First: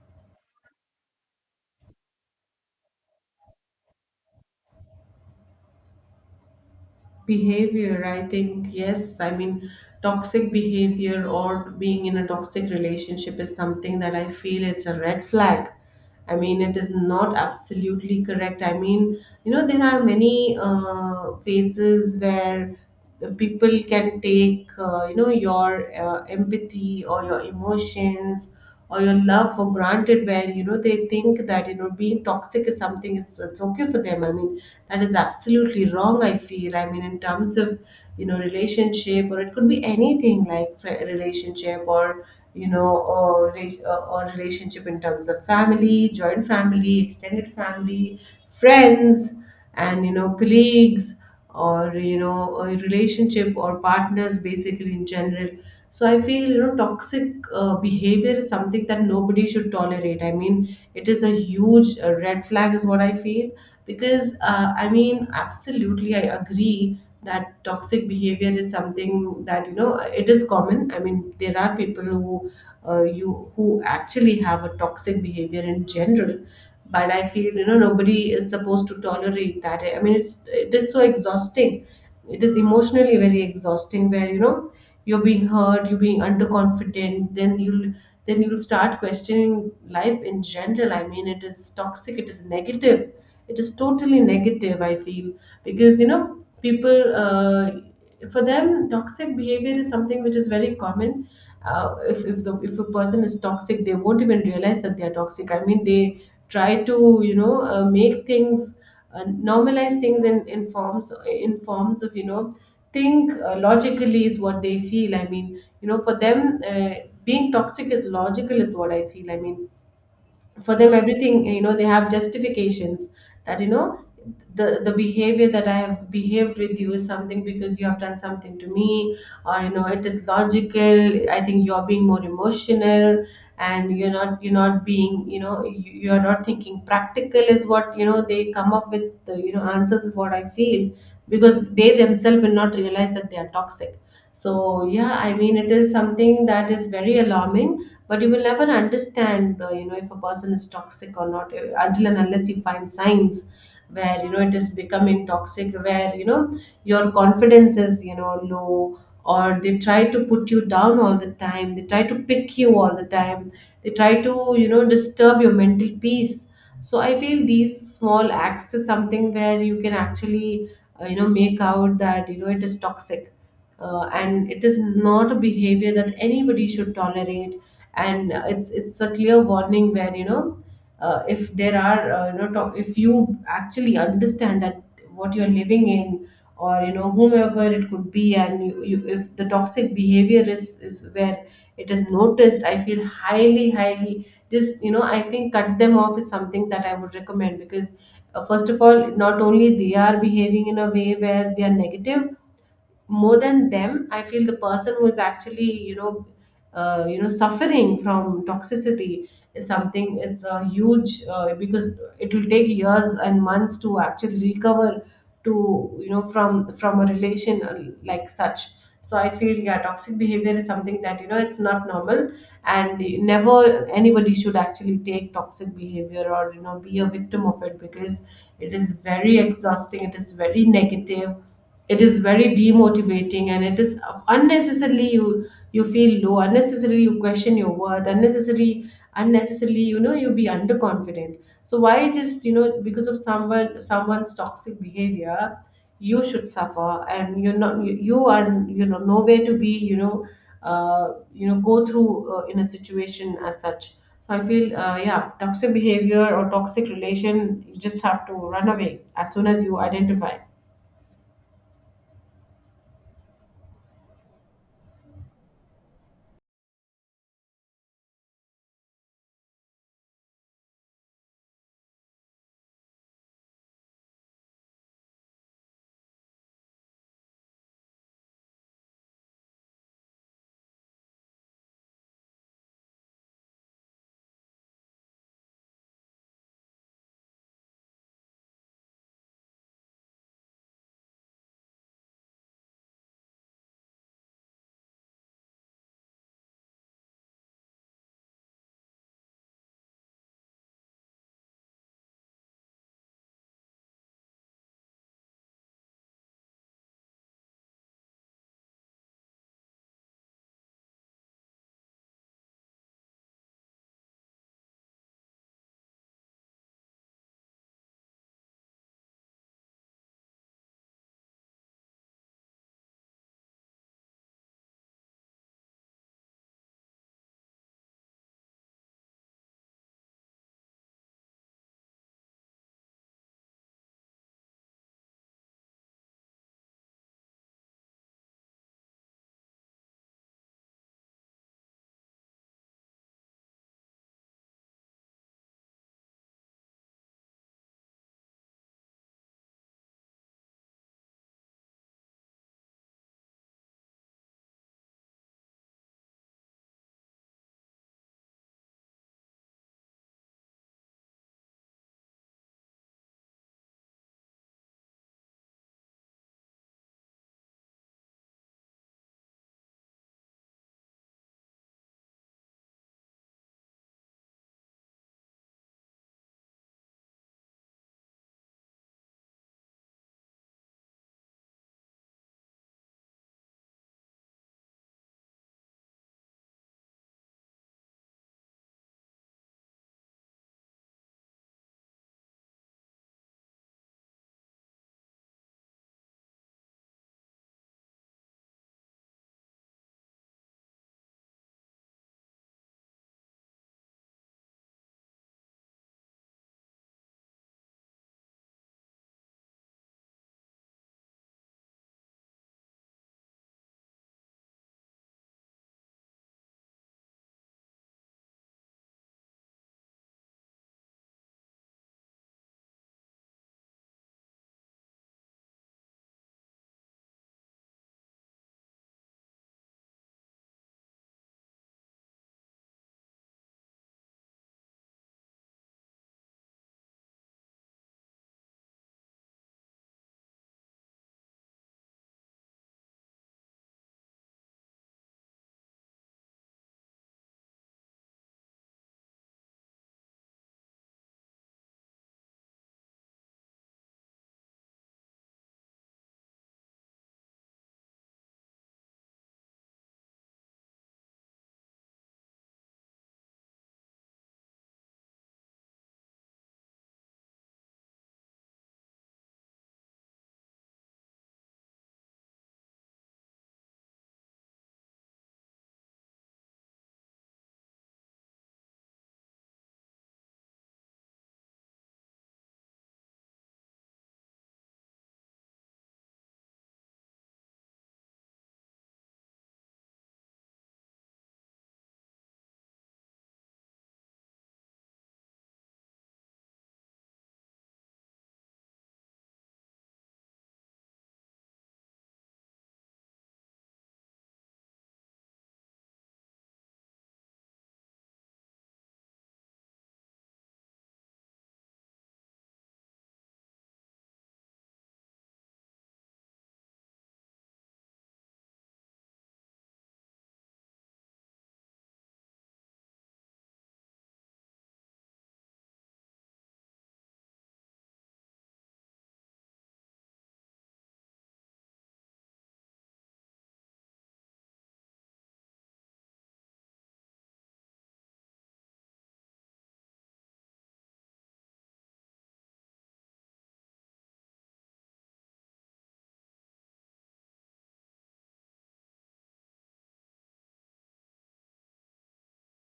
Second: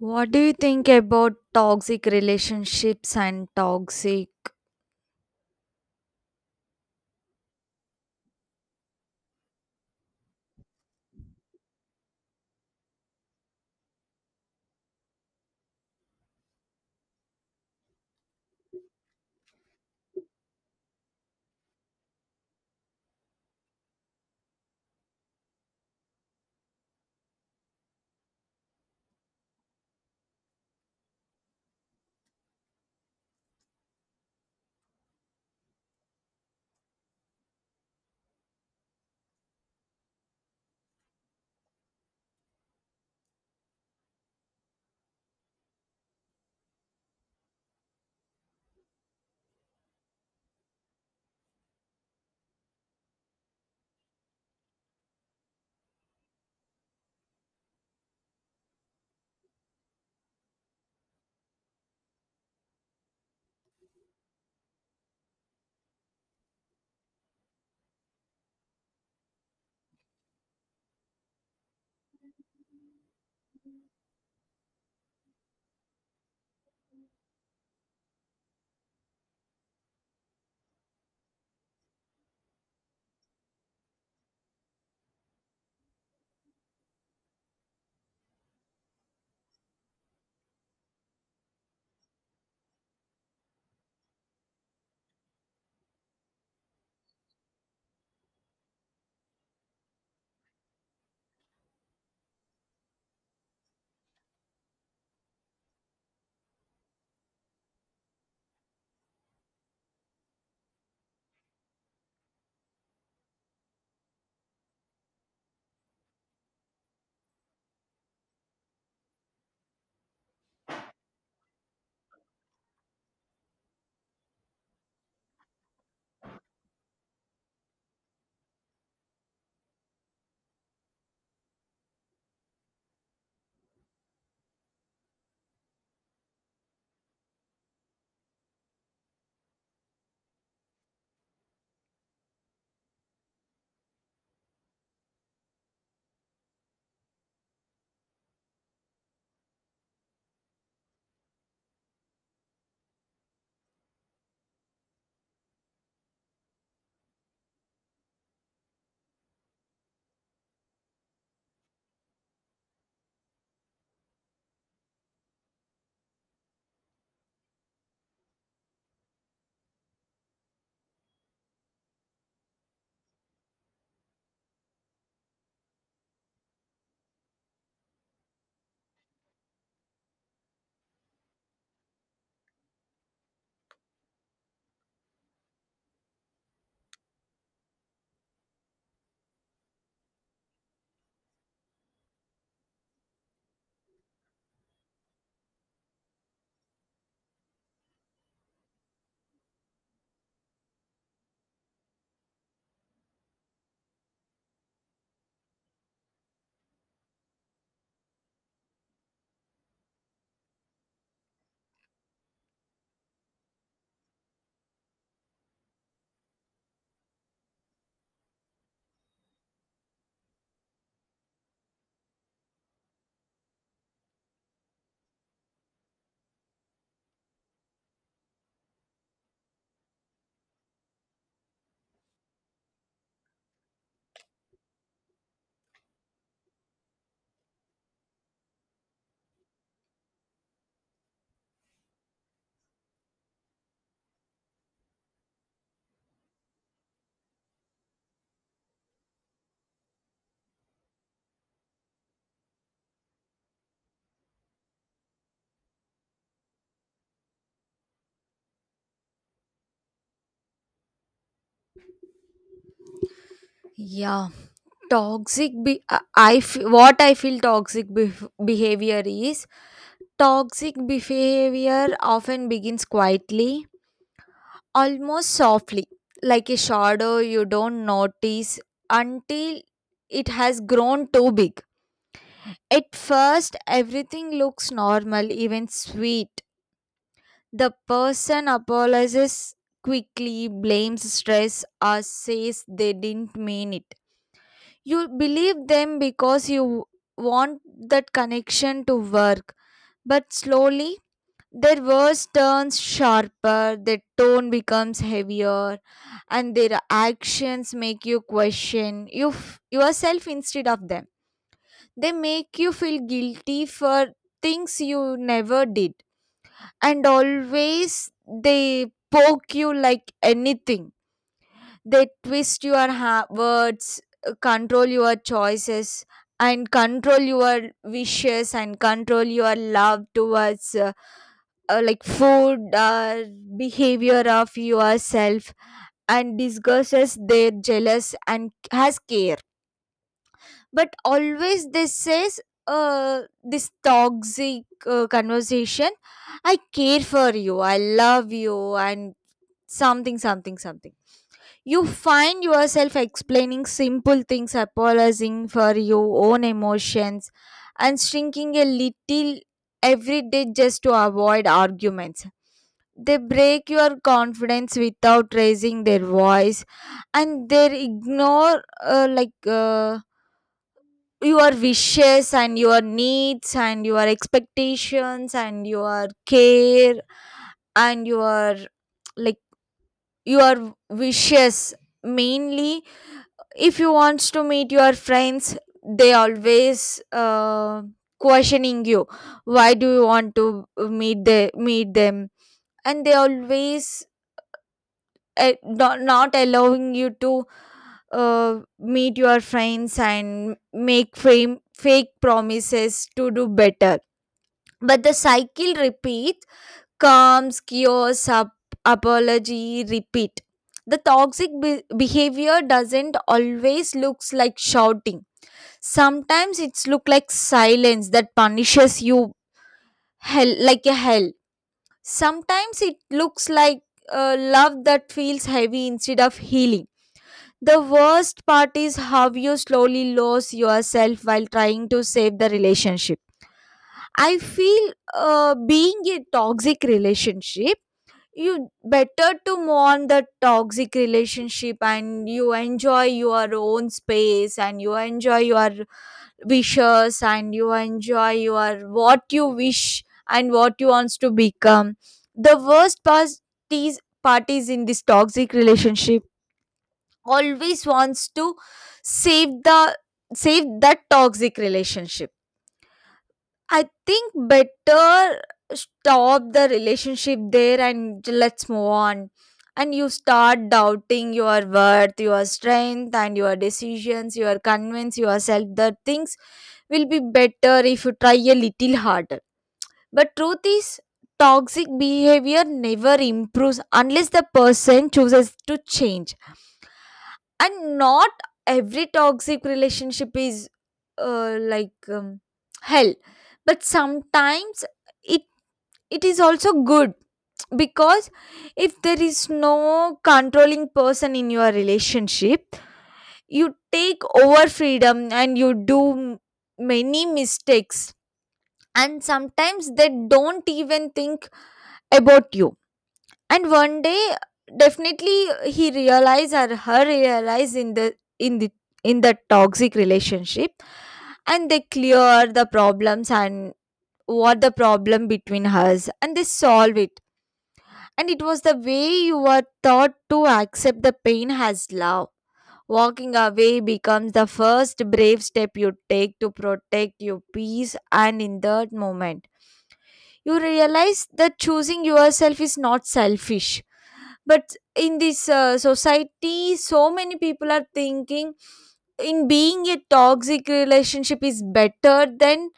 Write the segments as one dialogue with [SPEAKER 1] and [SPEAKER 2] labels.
[SPEAKER 1] What do you think about toxic relationships and
[SPEAKER 2] Behavior, I think, yes. I mean, toxic behavior or being in a toxic relationship is something that I feel it's a red flag. I mean, it is not absolutely correct. I mean, you know, there are many phases where the people can take, you know, your empathy or your emotions or your love for granted, where, you know, they think that, you know, being toxic is something, it's okay for them. I mean, that is absolutely wrong, I feel. I mean, in terms of, you know, relationship, or it could be anything like relationship, or you know, or relationship in terms of family, joint family, extended family, friends, and you know, colleagues, or you know, a relationship or partners, basically in general. So I feel, you know, toxic behavior is something that nobody should tolerate. I mean, it is a huge, red flag is what I feel, because I mean, absolutely, I agree that toxic behavior is something that, you know, it is common. I mean, there are people who you who actually have a toxic behavior in general. But I feel, you know, nobody is supposed to tolerate that. I mean, it is so exhausting. It is emotionally very exhausting, where, you know, you're being hurt, you're being underconfident, then you'll start questioning life in general. I mean, it is toxic, it is negative, it is totally negative, I feel. Because, you know, people, for them toxic behavior is something which is very common. Uh, if a person is toxic, they won't even realize that they are toxic. I mean, they try to, you know, make things, uh, normalize things in in forms of, you know, think logically is what they feel. I mean, you know, for them, being toxic is logical is what I feel. I mean, for them everything, you know, they have justifications that, you know, the behavior that I have behaved with you is something because you have done something to me. Or you know, it is logical, I think. You're being more emotional, and you're not being, you know, you're not thinking practical is what, you know, they come up with the, you know, answers is what I feel. Because they themselves will not realize that they are toxic. So yeah, I mean, it is something that is very alarming. But you will never understand, you know, if a person is toxic or not, until and unless you find signs where, you know, it is becoming toxic, where, you know, your confidence is, you know, low, or they try to put you down all the time, they try to pick you all the time, they try to, you know, disturb your mental peace. So I feel these small acts is something where you can actually, you know, make out that, you know, it is toxic. Uh, and it is not a behavior that anybody should tolerate. And it's a clear warning where, you know, if there are, you know, if you actually understand that what you're living in, or you know whomever it could be, and you, if the toxic behavior is where it is noticed, I feel, highly, highly, just, you know, I think cut them off is something that I would recommend. Because first of all, not only they are behaving in a way where they are negative, more than them I feel the person who is actually, you know, you know, suffering from toxicity is something, it's a huge, because it will take years and months to actually recover, to, you know, from a relation, like such. So I feel, yeah, toxic behavior is something that, you know, it's not normal. And never anybody should actually take toxic behavior, or you know, be a victim of it, because it is very exhausting, it is very negative, it is very demotivating, and it is unnecessarily, you feel low, unnecessarily you question your worth, unnecessarily, you know, you be underconfident. So why, just, you know, because of someone's toxic behavior, you should suffer? And you're not, you are, you know, nowhere to be, you know, you know, go through, in a situation as such. So I feel, yeah, toxic behavior or toxic relation, you just have to run away as soon as you identify.
[SPEAKER 1] Yeah, toxic? What I feel behavior is toxic behavior often begins quietly, almost softly, like a shadow you don't notice until it has grown too big. At first, everything looks normal, even sweet. The person apologizes quickly, blames stress, or says they didn't mean it. You believe them because you want that connection to work. But slowly, their words turns sharper, their tone becomes heavier, and their actions make you question yourself instead of them. They make you feel guilty for things you never did, and always they poke you like anything. They twist your words, control your choices, and control your wishes and control your love towards like food or behavior of yourself, and disguises their jealous and has care, but always this says, this toxic conversation, "I care for you, I love you," and something something something. You find yourself explaining simple things, apologizing for your own emotions, and shrinking a little every day just to avoid arguments. They break your confidence without raising their voice, and they ignore, your wishes and your needs and your expectations and your care and your, like, your wishes, mainly. If you wants to meet your friends, they always questioning you, why do you want to meet them, and they always, not allowing you to meet your friends, and make fake promises to do better, but the cycle repeats, comes cures up, apology repeat. The toxic behavior doesn't always looks like shouting. Sometimes it's look like silence that punishes you, hell, like a hell. Sometimes it looks like love that feels heavy instead of healing. The worst part is how you slowly lose yourself while trying to save the relationship. I feel being a toxic relationship, you better to move on the toxic relationship, and you enjoy your own space, and you enjoy your wishes, and you enjoy your what you wish and what you wants to become. The worst part is parties in this toxic relationship always wants to save the save that toxic relationship. I think better stop the relationship there and let's move on. And you start doubting your worth, your strength, and your decisions. You are convinced yourself that things will be better if you try a little harder. But truth is, toxic behavior never improves unless the person chooses to change, and not every toxic relationship is uh, like um, hell, but sometimes it, it is also good, because if there is no controlling person in your relationship, you take over freedom and you do many mistakes, and sometimes they don't even think about you. And one day, definitely, he realized or her realized in the in the toxic relationship, and they clear the problems, and what the problem between us, and they solve it. And it was the way you were taught to accept the pain as love. Walking away becomes the first brave step you take to protect your peace, and in that moment you realize that choosing yourself is not selfish. But in this society, so many people are thinking in being a toxic relationship is better than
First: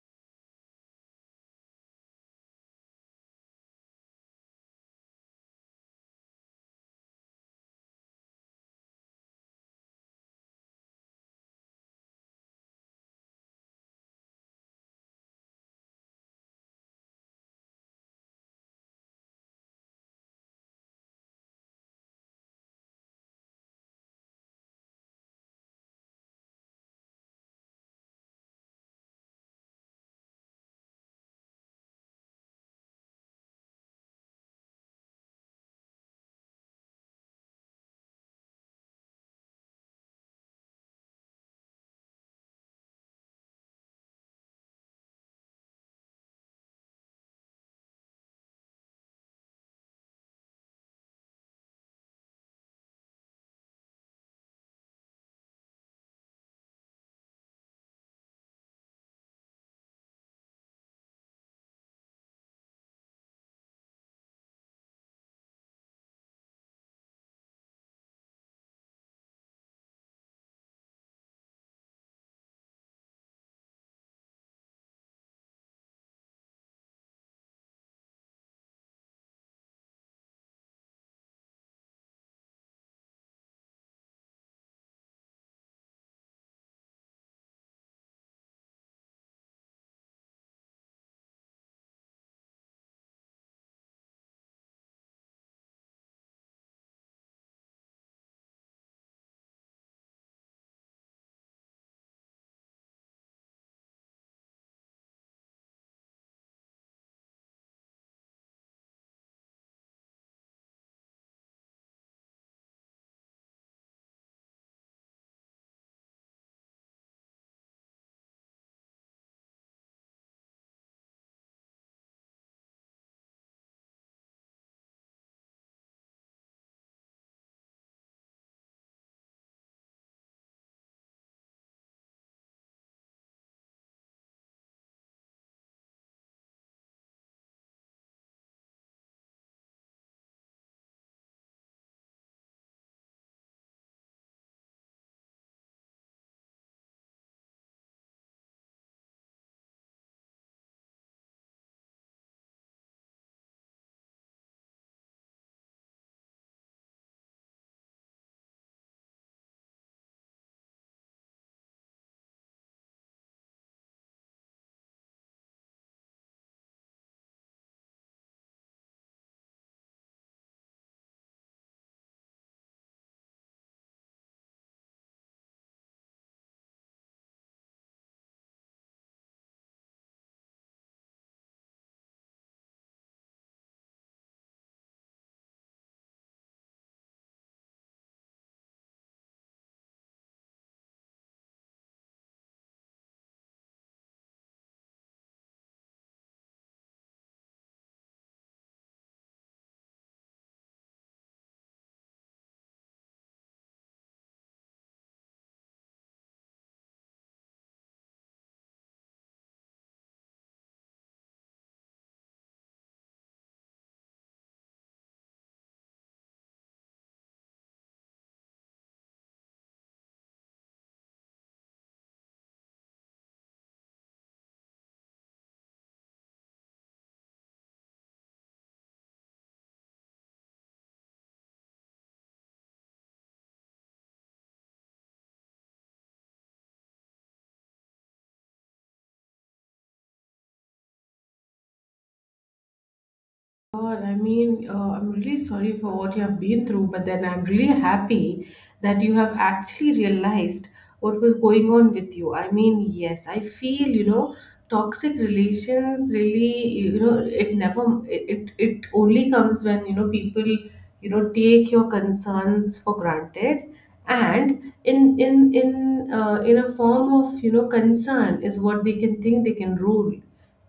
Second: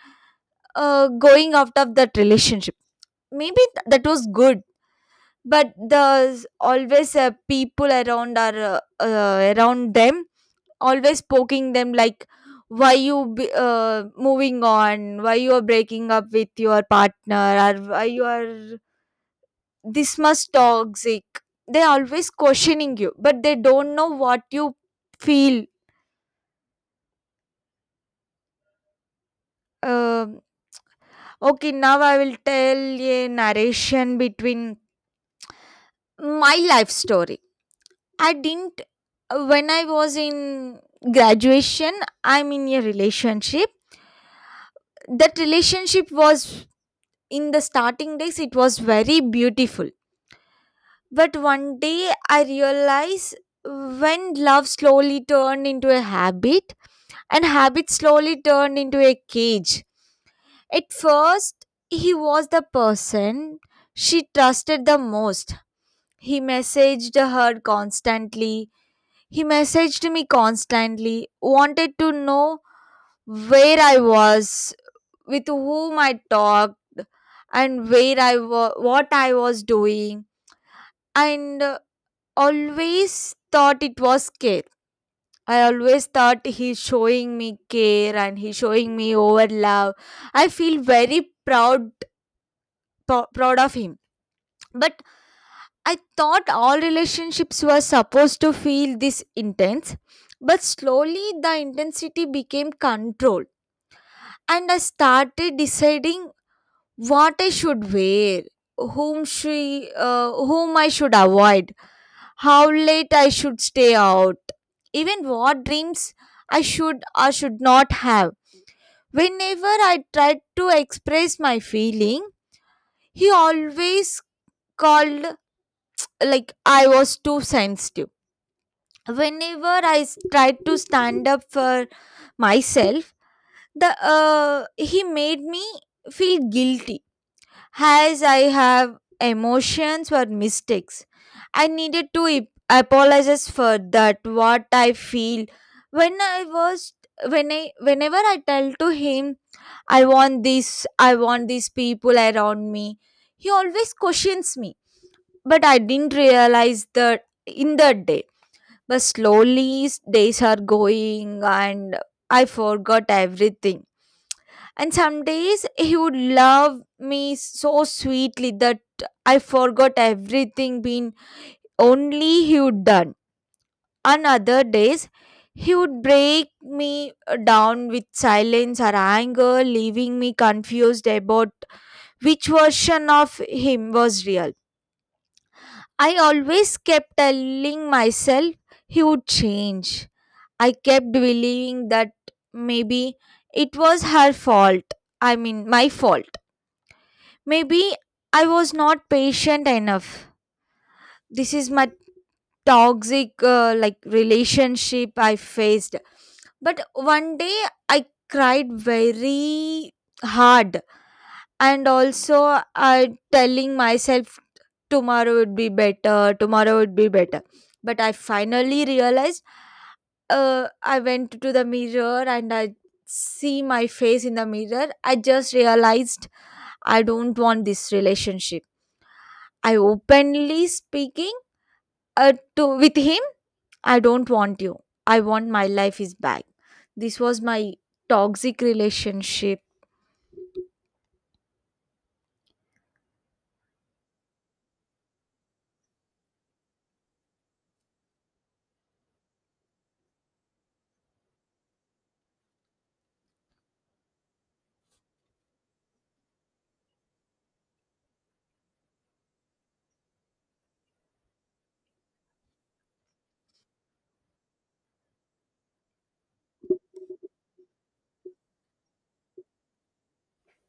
[SPEAKER 1] going out of that relationship. Maybe that was good, but the always people around are, around them, always poking them, like, why you moving on, why you are breaking up with your partner, or why you are this much toxic. They always questioning you, but they don't know what you feel. Um okay, now I will tell a narration between my life story. I didn't, when I was in graduation, I'm in a relationship. That relationship was, in the starting days it was very beautiful, but one day I realized, when love slowly turned into a habit, and habit slowly turned into a cage. At first, he was the person she trusted the most. He messaged her constantly. He messaged me constantly, wanted to know where I was, with whom I talked, and where what I was doing, and always thought it was scary. I always thought he's showing me care, and he's showing me over love. I feel very proud, proud of him. But I thought all relationships were supposed to feel this intense. But slowly the intensity became controlled, and I started deciding what I should wear, whom I should avoid, how late I should stay out, even what dreams I should or should not have. Whenever I tried to express my feeling, he always called like I was too sensitive. Whenever I tried to stand up for myself, the he made me feel guilty, as I have emotions or mistakes. I needed to apologize for that what I feel. when I was when I whenever I tell to him, I want these people around me, he always questions me. But I didn't realize that in that day. But slowly, days are going, and I forgot everything. And some days he would love me so sweetly that I forgot everything being only he would done. On other days he would break me down with silence or anger, leaving me confused about which version of him was real. I always kept telling myself he would change. I kept believing that maybe it was her fault. I mean, my fault. Maybe I was not patient enough. This is my toxic like relationship I faced. But one day I cried very hard, and also I telling myself, tomorrow would be better, tomorrow would be better. But I finally realized, I went to the mirror, and I see my face in the mirror, I just realized I don't want this relationship. I openly speaking to with him, I don't want you, I want my life is back. This was my toxic relationship.
[SPEAKER 2] God, I mean, I'm really sorry for what you have been through, but then I'm really happy that you have actually realized what was going on with you. I mean, yes, I feel, you know, toxic relations really, you know, it never, it only comes when, you know, people, you know, take your concerns for granted and in a form of, you know, concern is what they can think they can rule.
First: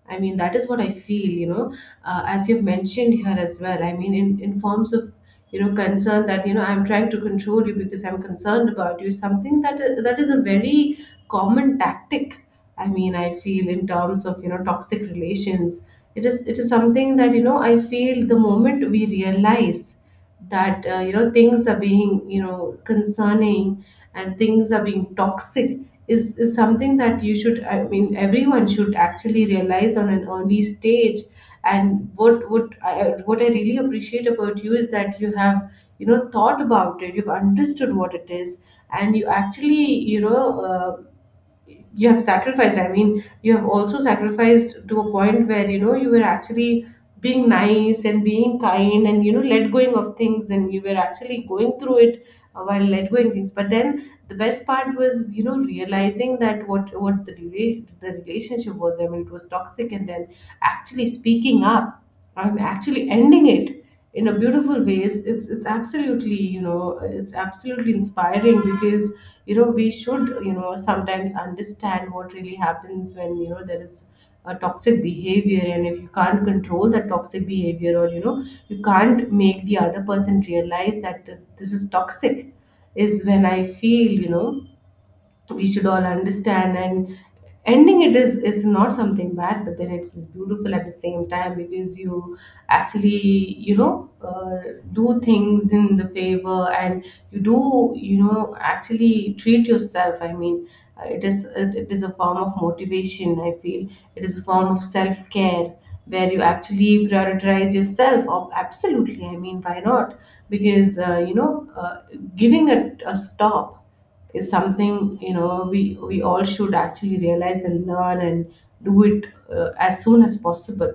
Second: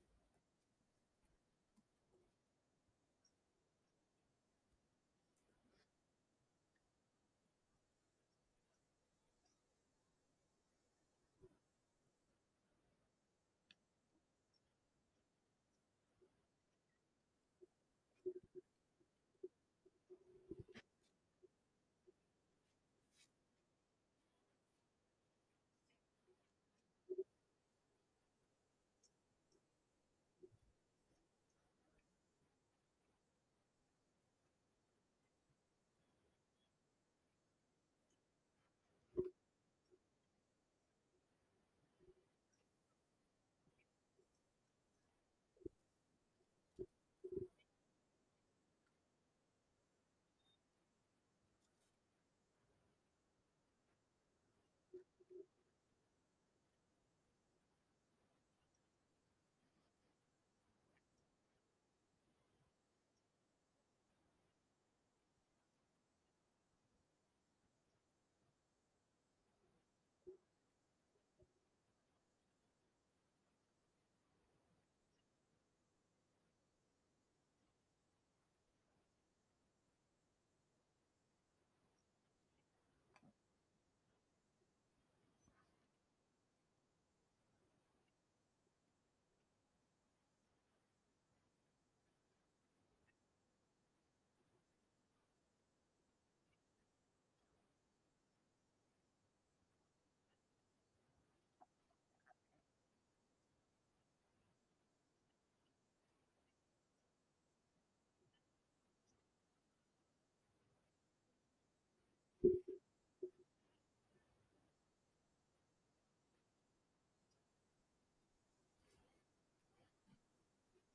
[SPEAKER 2] I mean, that is what I feel, you know, as you've mentioned here as well. I mean, in forms of, you know, concern that, you know, I'm trying to control you because I'm concerned about you, is something that is a very common tactic. I mean, I feel in terms of, you know, toxic relations. It is something that, you know, I feel the moment we realize that, you know, things are being, you know, concerning, and things are being toxic is something that you should, I mean, everyone should actually realize on an early stage. And what I, what I really appreciate about you is that you have, you know, thought about it, you've understood what it is, and you actually, you know, you have sacrificed. I mean, you have also sacrificed to a point where, you know, you were actually being nice and being kind, and you know, let going of things, and you were actually going through it, while let going things. But then the best part was, you know, realizing that what the relationship was. I mean, it was toxic, and then actually speaking up, I'm actually ending it in a beautiful way. It's absolutely, you know, it's absolutely inspiring. Because, you know, we should, you know, sometimes understand what really happens when, you know, there is a toxic behavior, and if you can't control that toxic behavior, or you know, you can't make the other person realize that, this is toxic, is when I feel, you know, we should all understand. And ending it is not something bad, but then it's beautiful at the same time, because you actually, you know, do things in the favor. And you do, you know, actually treat yourself. I mean, it is a form of motivation, I feel. It is a form of self care, where you actually prioritize yourself. Absolutely, I mean, why not? Because you know, giving it a stop is something, you know, we all should actually realize and learn and do it, as soon as possible.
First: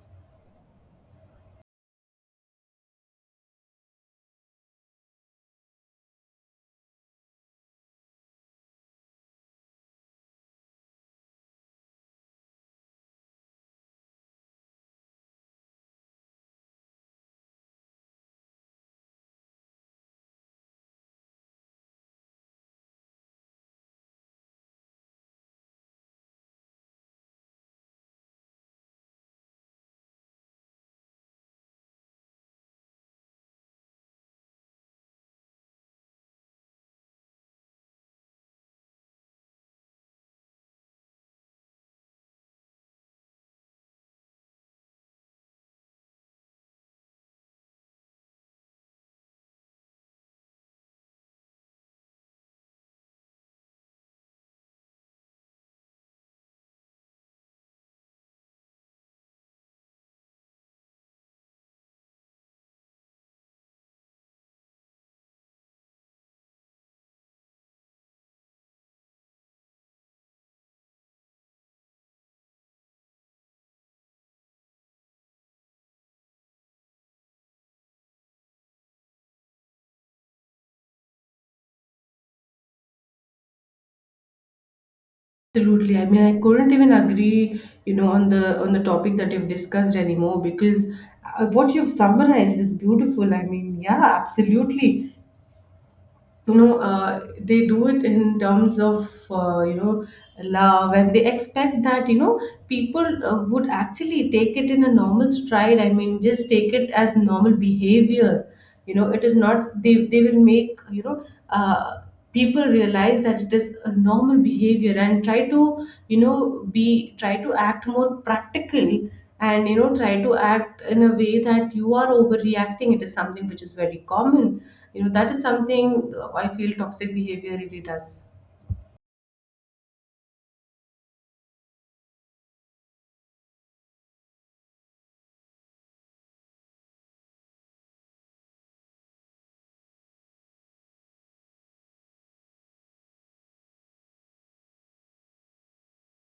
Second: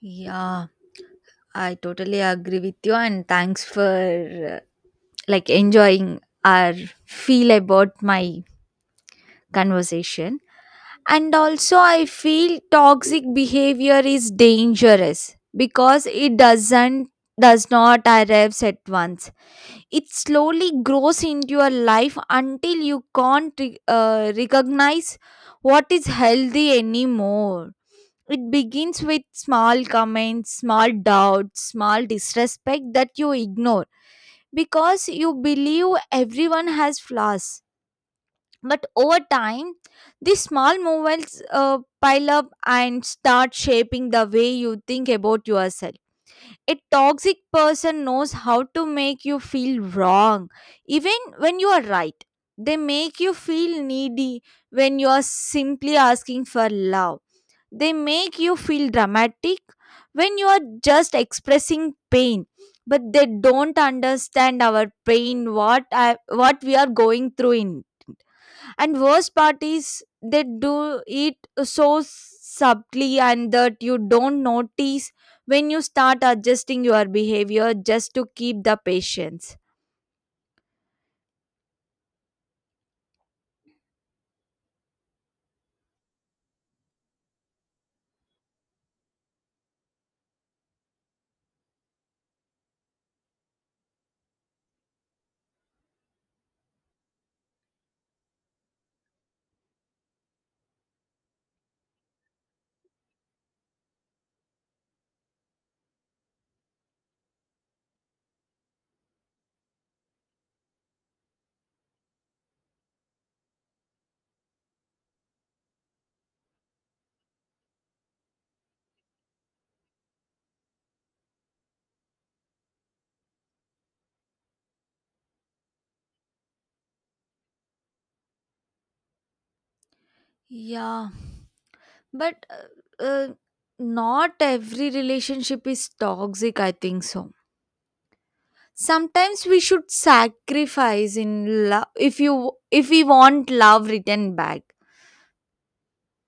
[SPEAKER 1] Yeah, I totally agree with you, and thanks for uh, like enjoying our feel about my conversation. And also, I feel toxic behavior is dangerous because it does not arrives at once. It slowly grows into your life until you can't recognize what is healthy anymore. It begins with small comments, small doubts, small disrespect that you ignore, because you believe everyone has flaws. But over time, these small movements pile up and start shaping the way you think about yourself. A toxic person knows how to make you feel wrong, even when you are right. They make you feel needy when you are simply asking for love. They make you feel dramatic when you are just expressing pain, but they don't understand our pain, what I, what we are going through in. And worst part is they do it so subtly and that you don't notice when you start adjusting your behavior just to keep the patience.
[SPEAKER 2] Absolutely, I mean, I couldn't even agree, you know, on the topic that you've discussed anymore. Because what you've summarized is beautiful. I mean, yeah, absolutely, you know, they do it in terms of, you know, love, and they expect that, you know, people, would actually take it in a normal stride. I mean, just take it as normal behavior. You know, it is not, they will make, you know, uh, people realize that it is a normal behavior, and try to, you know, be, try to act more practical, and you know, try to act in a way that you are overreacting, it is something which is very common. You know, that is something, I feel toxic behavior really does.
[SPEAKER 1] Yeah, but not every relationship is toxic, I think so. Sometimes we should sacrifice in love, if you, if we want love written back.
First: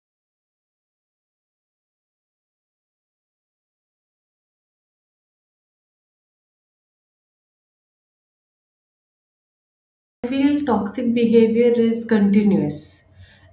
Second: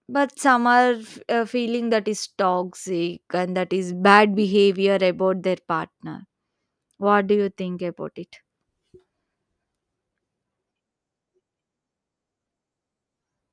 [SPEAKER 1] But some are feeling that is toxic, and that is bad behavior about their partner. What do you think about it?
[SPEAKER 2] I feel toxic behavior is continuous.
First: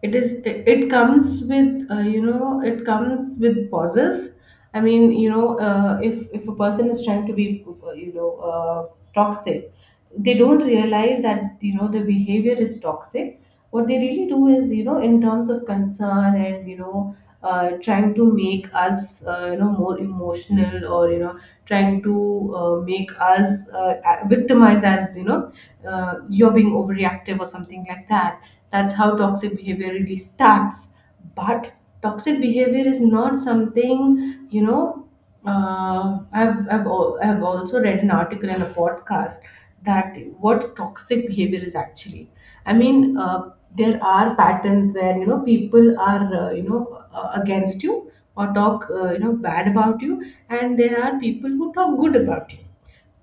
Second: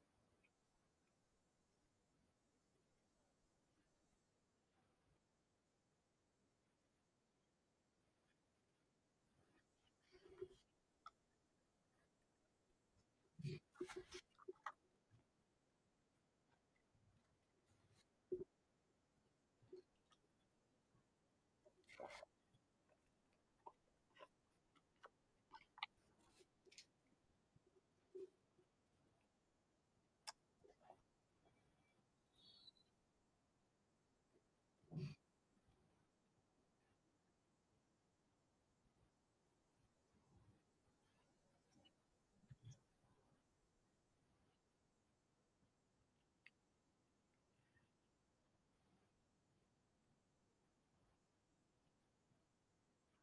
[SPEAKER 2] It comes with, you know, it comes with pauses. I mean, you know, if a person is trying to be, you know, toxic, they don't realize that, you know, the behavior is toxic. What they really do is, you know, in terms of concern, and you know, trying to make us, you know, more emotional, or you know, trying to, make us, victimize us, you know, you're being overreactive or something like that. That's how toxic behavior really starts. But toxic behavior is not something, you know, I've also read an article in a podcast that what toxic behavior is actually. I mean, there are patterns where, you know, people are, you know, against you, or talk, you know, bad about you. And there are people who talk good about you.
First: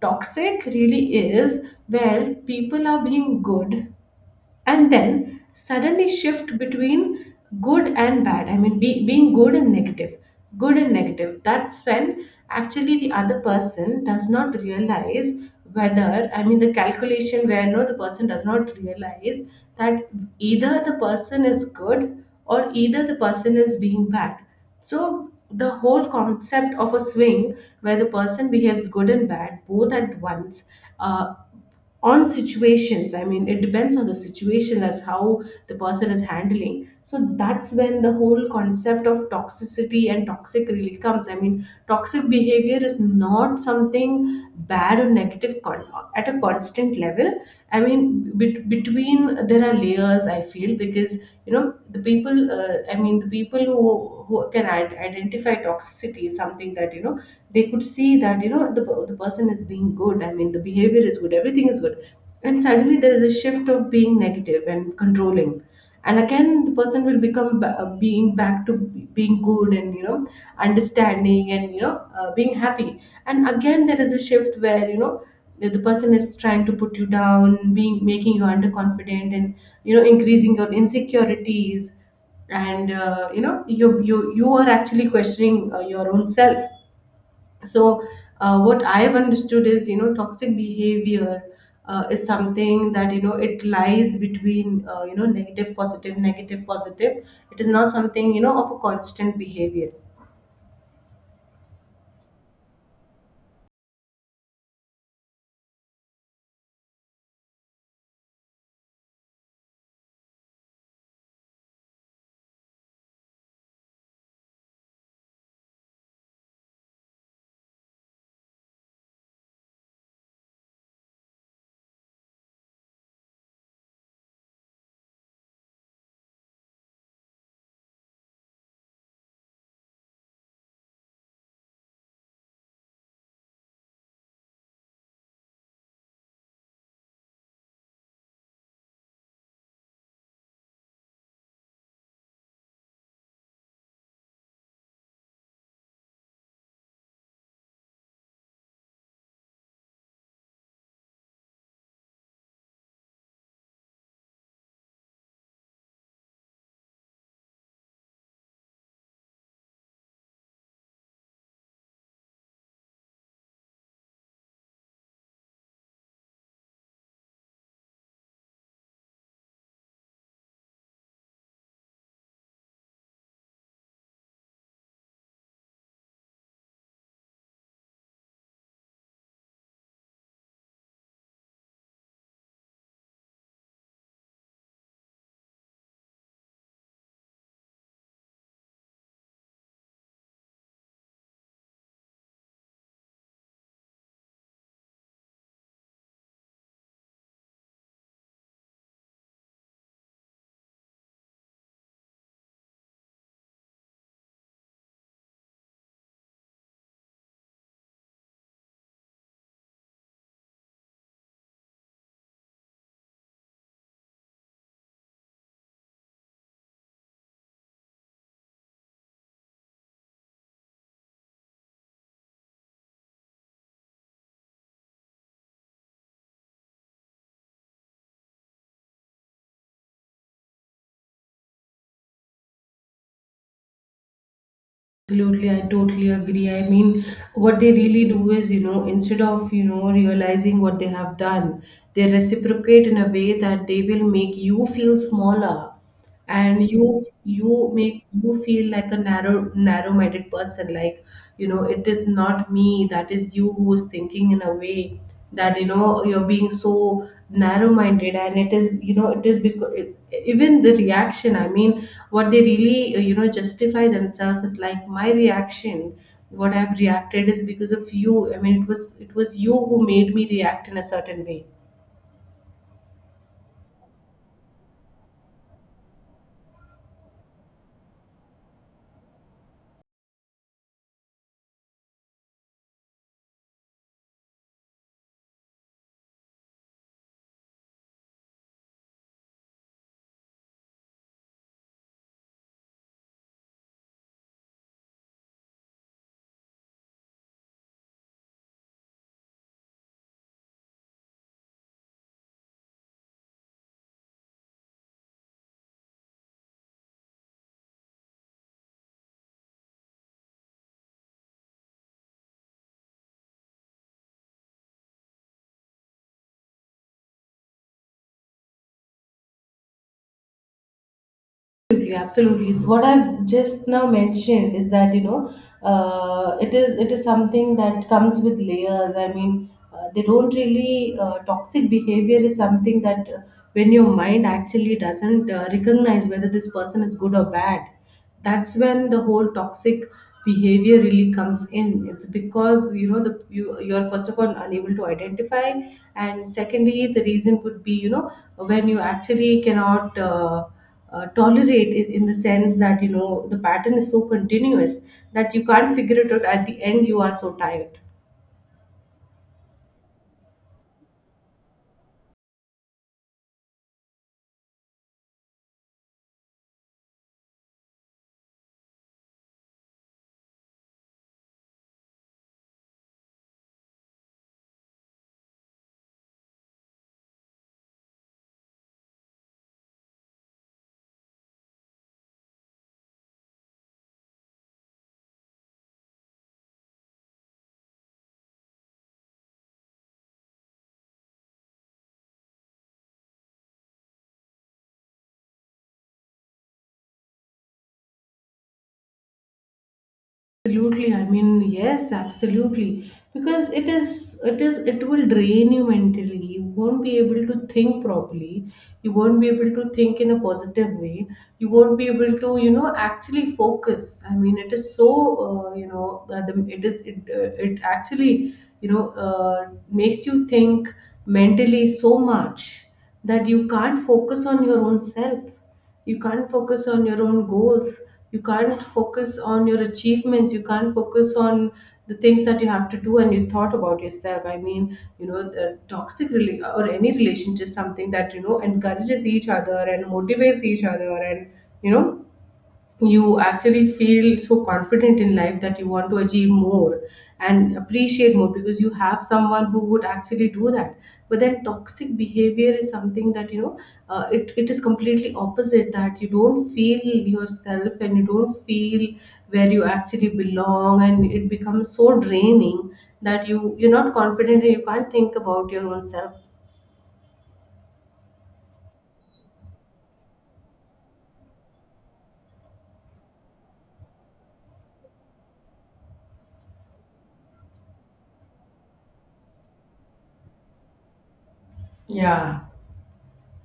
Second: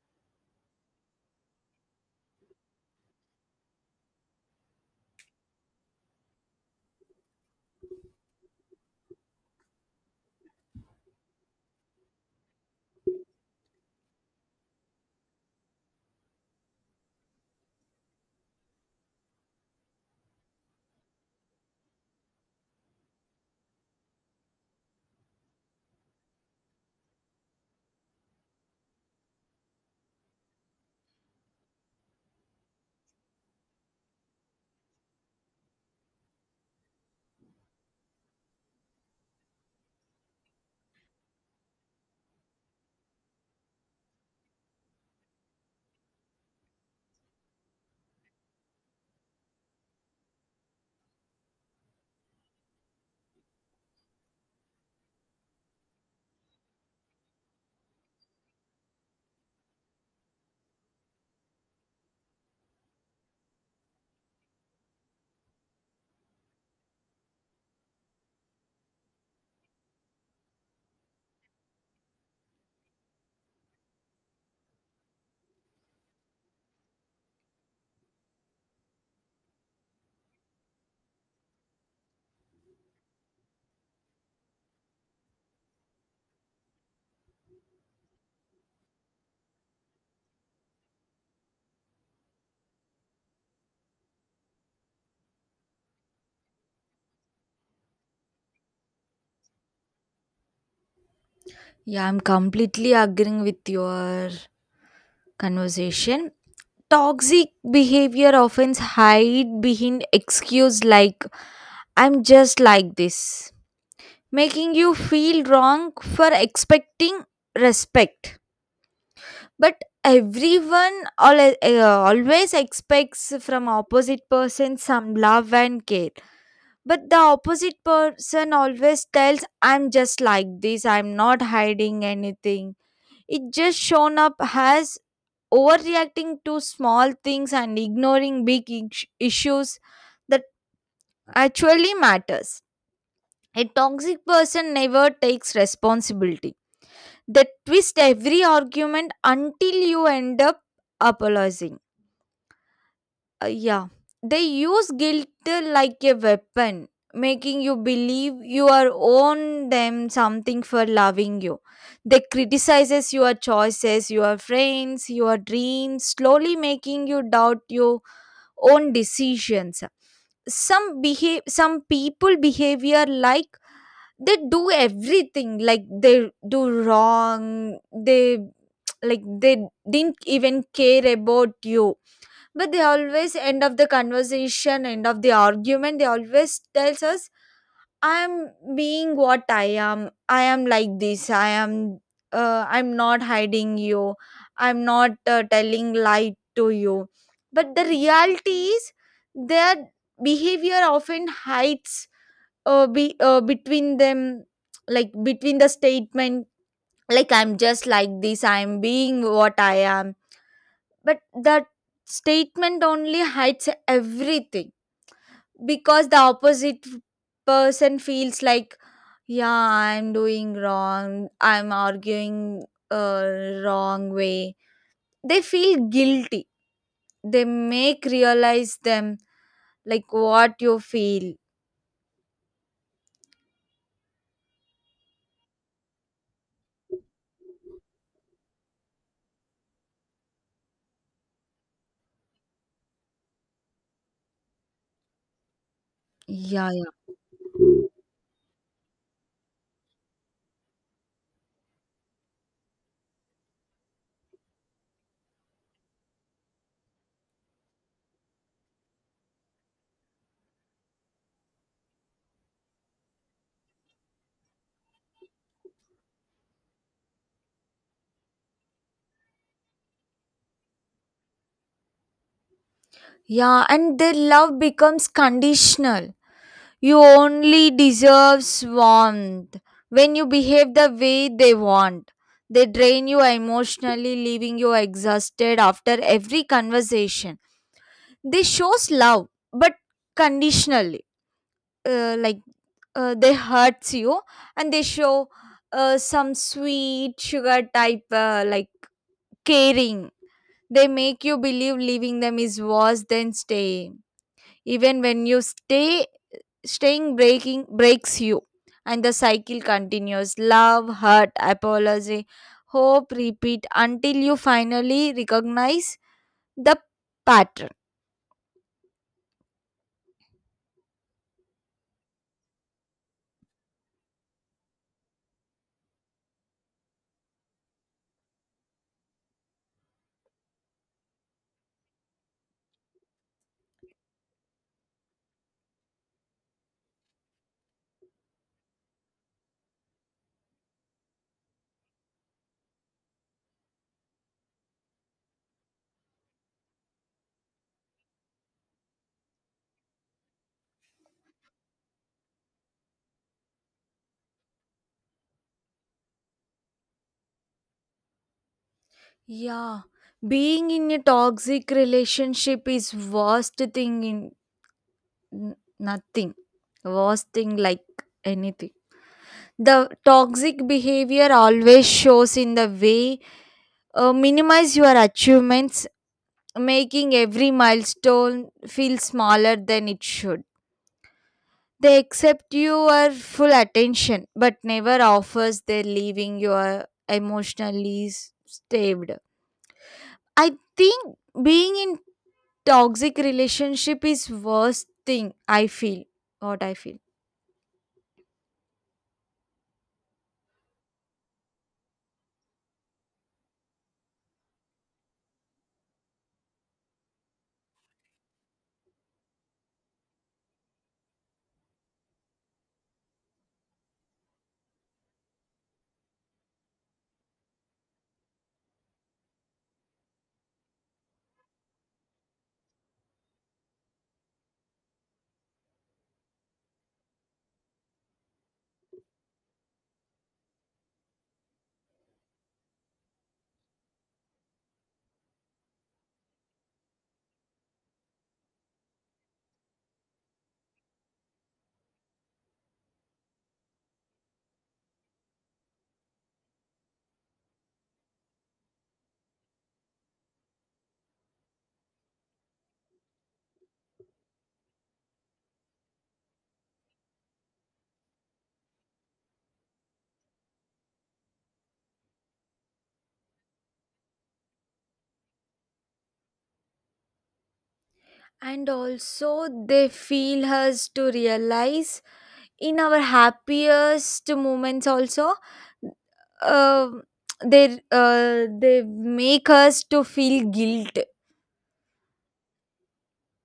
[SPEAKER 2] Toxic really is where people are being good and then suddenly shift between good and bad. Being good and negative, good and negative, that's when actually the other person does not realize. Whether I mean The calculation where, no, the person does not realize that either the person is good or either the person is being bad. So the whole concept of a swing where the person behaves good and bad both at once, uh, on situations. It depends on the situation as how the person is handling. So that's when the whole concept of toxicity and toxic really comes. Toxic behavior is not something bad or negative at a constant level. I mean, between, there are layers, I feel, because you know the people. I mean, the people who can identify toxicity is something that, you know, they could see that, you know, the the person is being good. I mean, the behavior is good. Everything is good, and suddenly there is a shift of being negative and controlling. And again, the person will become being back to being good and, you know, understanding and, you know, being happy. And again, there is a shift where, you know, if the person is trying to put you down, being making you underconfident and, you know, increasing your insecurities and you know, you are actually questioning your own self. So what I have understood is, you know, toxic behavior, is something that, you know, it lies between, you know, negative, positive, negative, positive. It is not something, you know, of a constant behavior.
[SPEAKER 1] Yeah, I'm completely agreeing with your conversation. Toxic behavior often hide behind excuse like, "I'm just like this," making you feel wrong for expecting respect. But everyone, al always expects from opposite person some love and care, but the opposite person always tells, "I'm just like this, I'm not hiding anything." It just shown up as overreacting to small things and ignoring big issues that actually matters. A toxic person never takes responsibility. They twist every argument until you end up apologizing. Yeah, they use guilt like a weapon, making you believe you are own them something for loving you. They criticizes your choices, your friends, your dreams, slowly making you doubt you own decisions. Some behave some people behavior like, they do everything like they do wrong, they like they didn't even care about you. But they always end of the conversation, end of the argument, they always tells us, "I'm being what I am. I am like this, I am, I'm not hiding you, I'm not telling lie to you." But the reality is their behavior often hides between them, like between the statement, like, "I'm just like this, I'm being what I am." But that statement only hides everything, because the opposite person feels like, yeah, I'm doing wrong, I'm arguing uh, wrong way. They feel guilty. They make realize them like what you feel.
[SPEAKER 2] Absolutely, I totally agree. I mean, what they really do is, you know, instead of, you know, realizing what they have done, they reciprocate in a way that they will make you feel smaller and
[SPEAKER 1] Yeah,
[SPEAKER 2] you
[SPEAKER 1] yeah.
[SPEAKER 2] you make you feel like a narrow-minded person. Like, you know, it is not me, that is you who is thinking in a way that, you know, you're being so narrow minded, and it is, you know, it is because even the reaction. What they really you know, justify themselves is like, my reaction, what I've reacted, is because of you. I mean, it was you who made me react in a certain way.
[SPEAKER 1] Yeah, and their love becomes conditional. You only deserve warmth when you behave the way they want. They drain you emotionally, leaving you exhausted after every conversation. They shows love, but conditionally, uh, like they hurts you, and they show some sweet sugar type like caring. They make you believe leaving them is worse than staying. Even when you stay, staying breaking breaks you, and the cycle continues, love, hurt, apology, hope, repeat, until you finally recognize the pattern.
[SPEAKER 2] Absolutely, absolutely. What I've just now mentioned is that, you know, it is, it is something that comes with layers. I mean, they don't really toxic behavior is something that, when your mind actually doesn't recognize whether this person is good or bad, that's when the whole toxic behavior really comes in. It's because, you know, the you're first of all unable to identify, and secondly the reason would be, you know, when you actually cannot tolerate it, in the sense that, you know, the pattern is so continuous that you can't figure it out. At the end, you are so tired.
[SPEAKER 1] Yeah, being in a toxic relationship is worst thing in nothing, worst thing like anything. The toxic behavior always shows in the way minimize your achievements, making every milestone feel smaller than it should. They accept your full attention but never offers their, leaving your emotionally starved. I think being in toxic relationship is worst thing I feel, what I feel.
[SPEAKER 2] Absolutely. I mean, yes, absolutely. Because it is, it is, it will drain you mentally. You won't be able to think properly. You won't be able to think in a positive way. You won't be able to, you know, actually focus. I mean, it is so you know, it is it actually, you know, makes you think mentally so much that you can't focus on your own self. You can't focus on your own goals. You can't focus on your achievements. You can't focus on the things that you have to do and you thought about yourself. I mean, you know, the or any relationship is something that, you know, encourages each other and motivates each other, and, you know, you actually feel so confident in life that you want to achieve more and appreciate more because you have someone who would actually do that. But then toxic behavior is something that, you know, it is completely opposite, that you don't feel yourself and you don't feel where you actually belong, and it becomes so draining that you're not confident and you can't think about your own self.
[SPEAKER 1] And also they feel us to realize in our happiest moments also, uh, they make us to feel guilt.
[SPEAKER 2] Yeah.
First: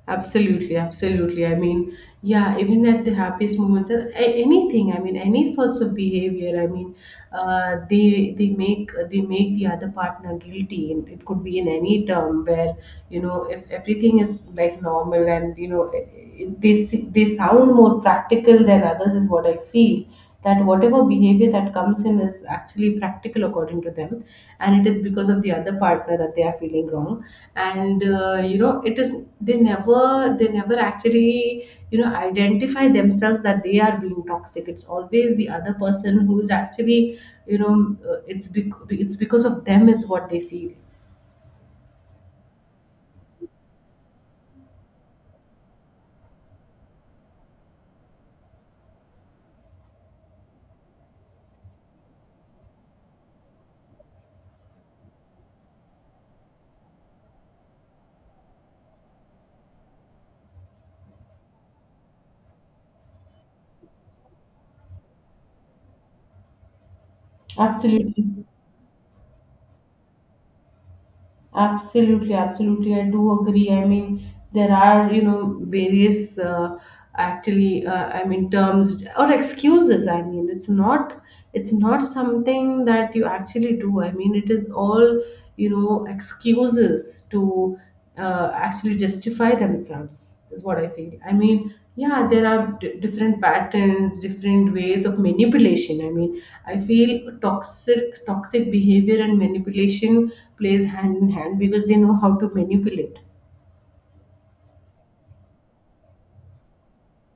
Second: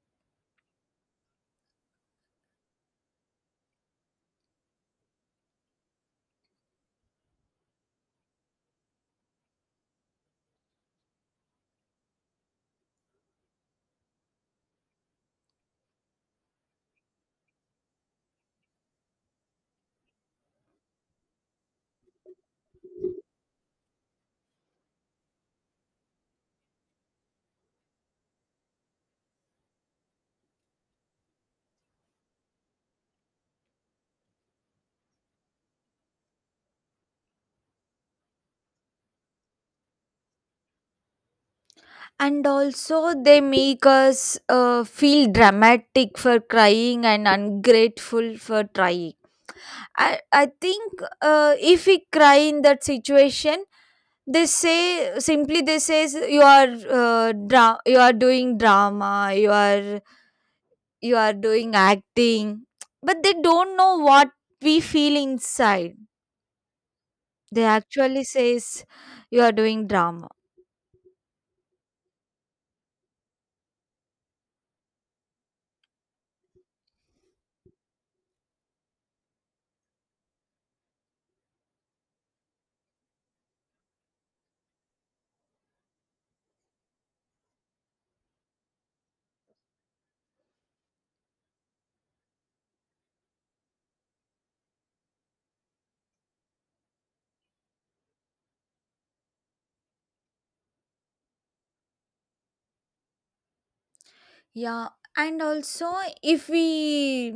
[SPEAKER 2] Absolutely, absolutely. I mean, yeah, even at the happiest moments, and anything. I mean, any sorts of behavior. I mean, they make the other partner guilty, and it could be in any term where, you know, if everything is like normal and, you know, they they sound more practical than others is what I feel, that whatever behavior that comes in is actually practical according to them, and it is because of the other partner that they are feeling wrong. And you know, it is, they never actually, you know, identify themselves that they are being toxic. It's always the other person who is actually, you know, it's because of them, is what they feel.
[SPEAKER 1] And also they make us feel dramatic for crying and ungrateful for trying. I think if we cry in that situation, they say simply, they says, you are, you are doing drama, you are, you are doing acting, but they don't know what we feel inside. They
[SPEAKER 2] Absolutely.
[SPEAKER 1] actually says you are doing drama.
[SPEAKER 2] Absolutely, absolutely. I do agree. I mean, there are, you know, various actually, I mean, terms or excuses. I mean, it's not something that you actually do. I mean, it is all, you know, excuses to actually justify themselves, is what I feel. I mean, yeah, there are different patterns, different ways of manipulation. I mean, I feel toxic behavior and manipulation plays hand in hand because they know how to manipulate.
[SPEAKER 1] Yeah, and also if we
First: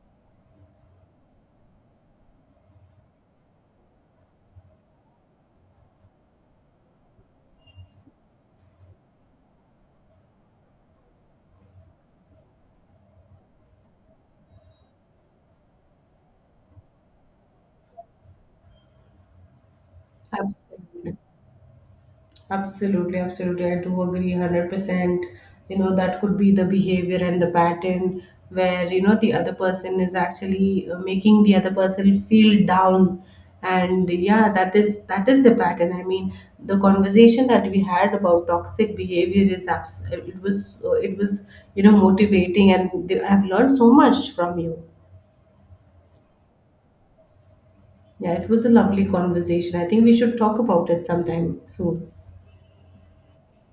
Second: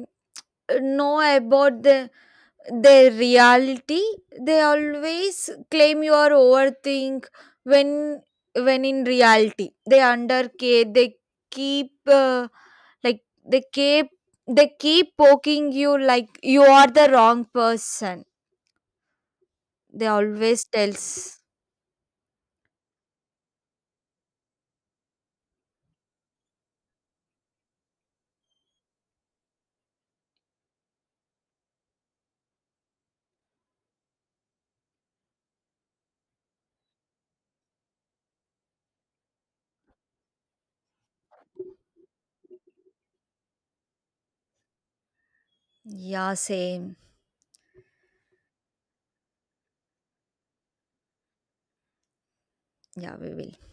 [SPEAKER 1] know about the their reality, they always claim you are overthink, when in reality they undercare, they keep they keep, they keep poking you like you are the wrong person. They always
[SPEAKER 2] Absolutely.
[SPEAKER 1] tells.
[SPEAKER 2] Absolutely, absolutely. I do agree 100%. You know, that could be the behavior and the pattern where, you know, the other person is actually making the other person feel down. And yeah, that is, that is the pattern. I mean, the conversation that we had about toxic behavior is it was, it was, you know, motivating, and I've learned so much from you.
[SPEAKER 1] Yeah, same.
[SPEAKER 2] Yeah, it was a lovely conversation. I think we should talk about it sometime soon.
[SPEAKER 1] Yeah, we will.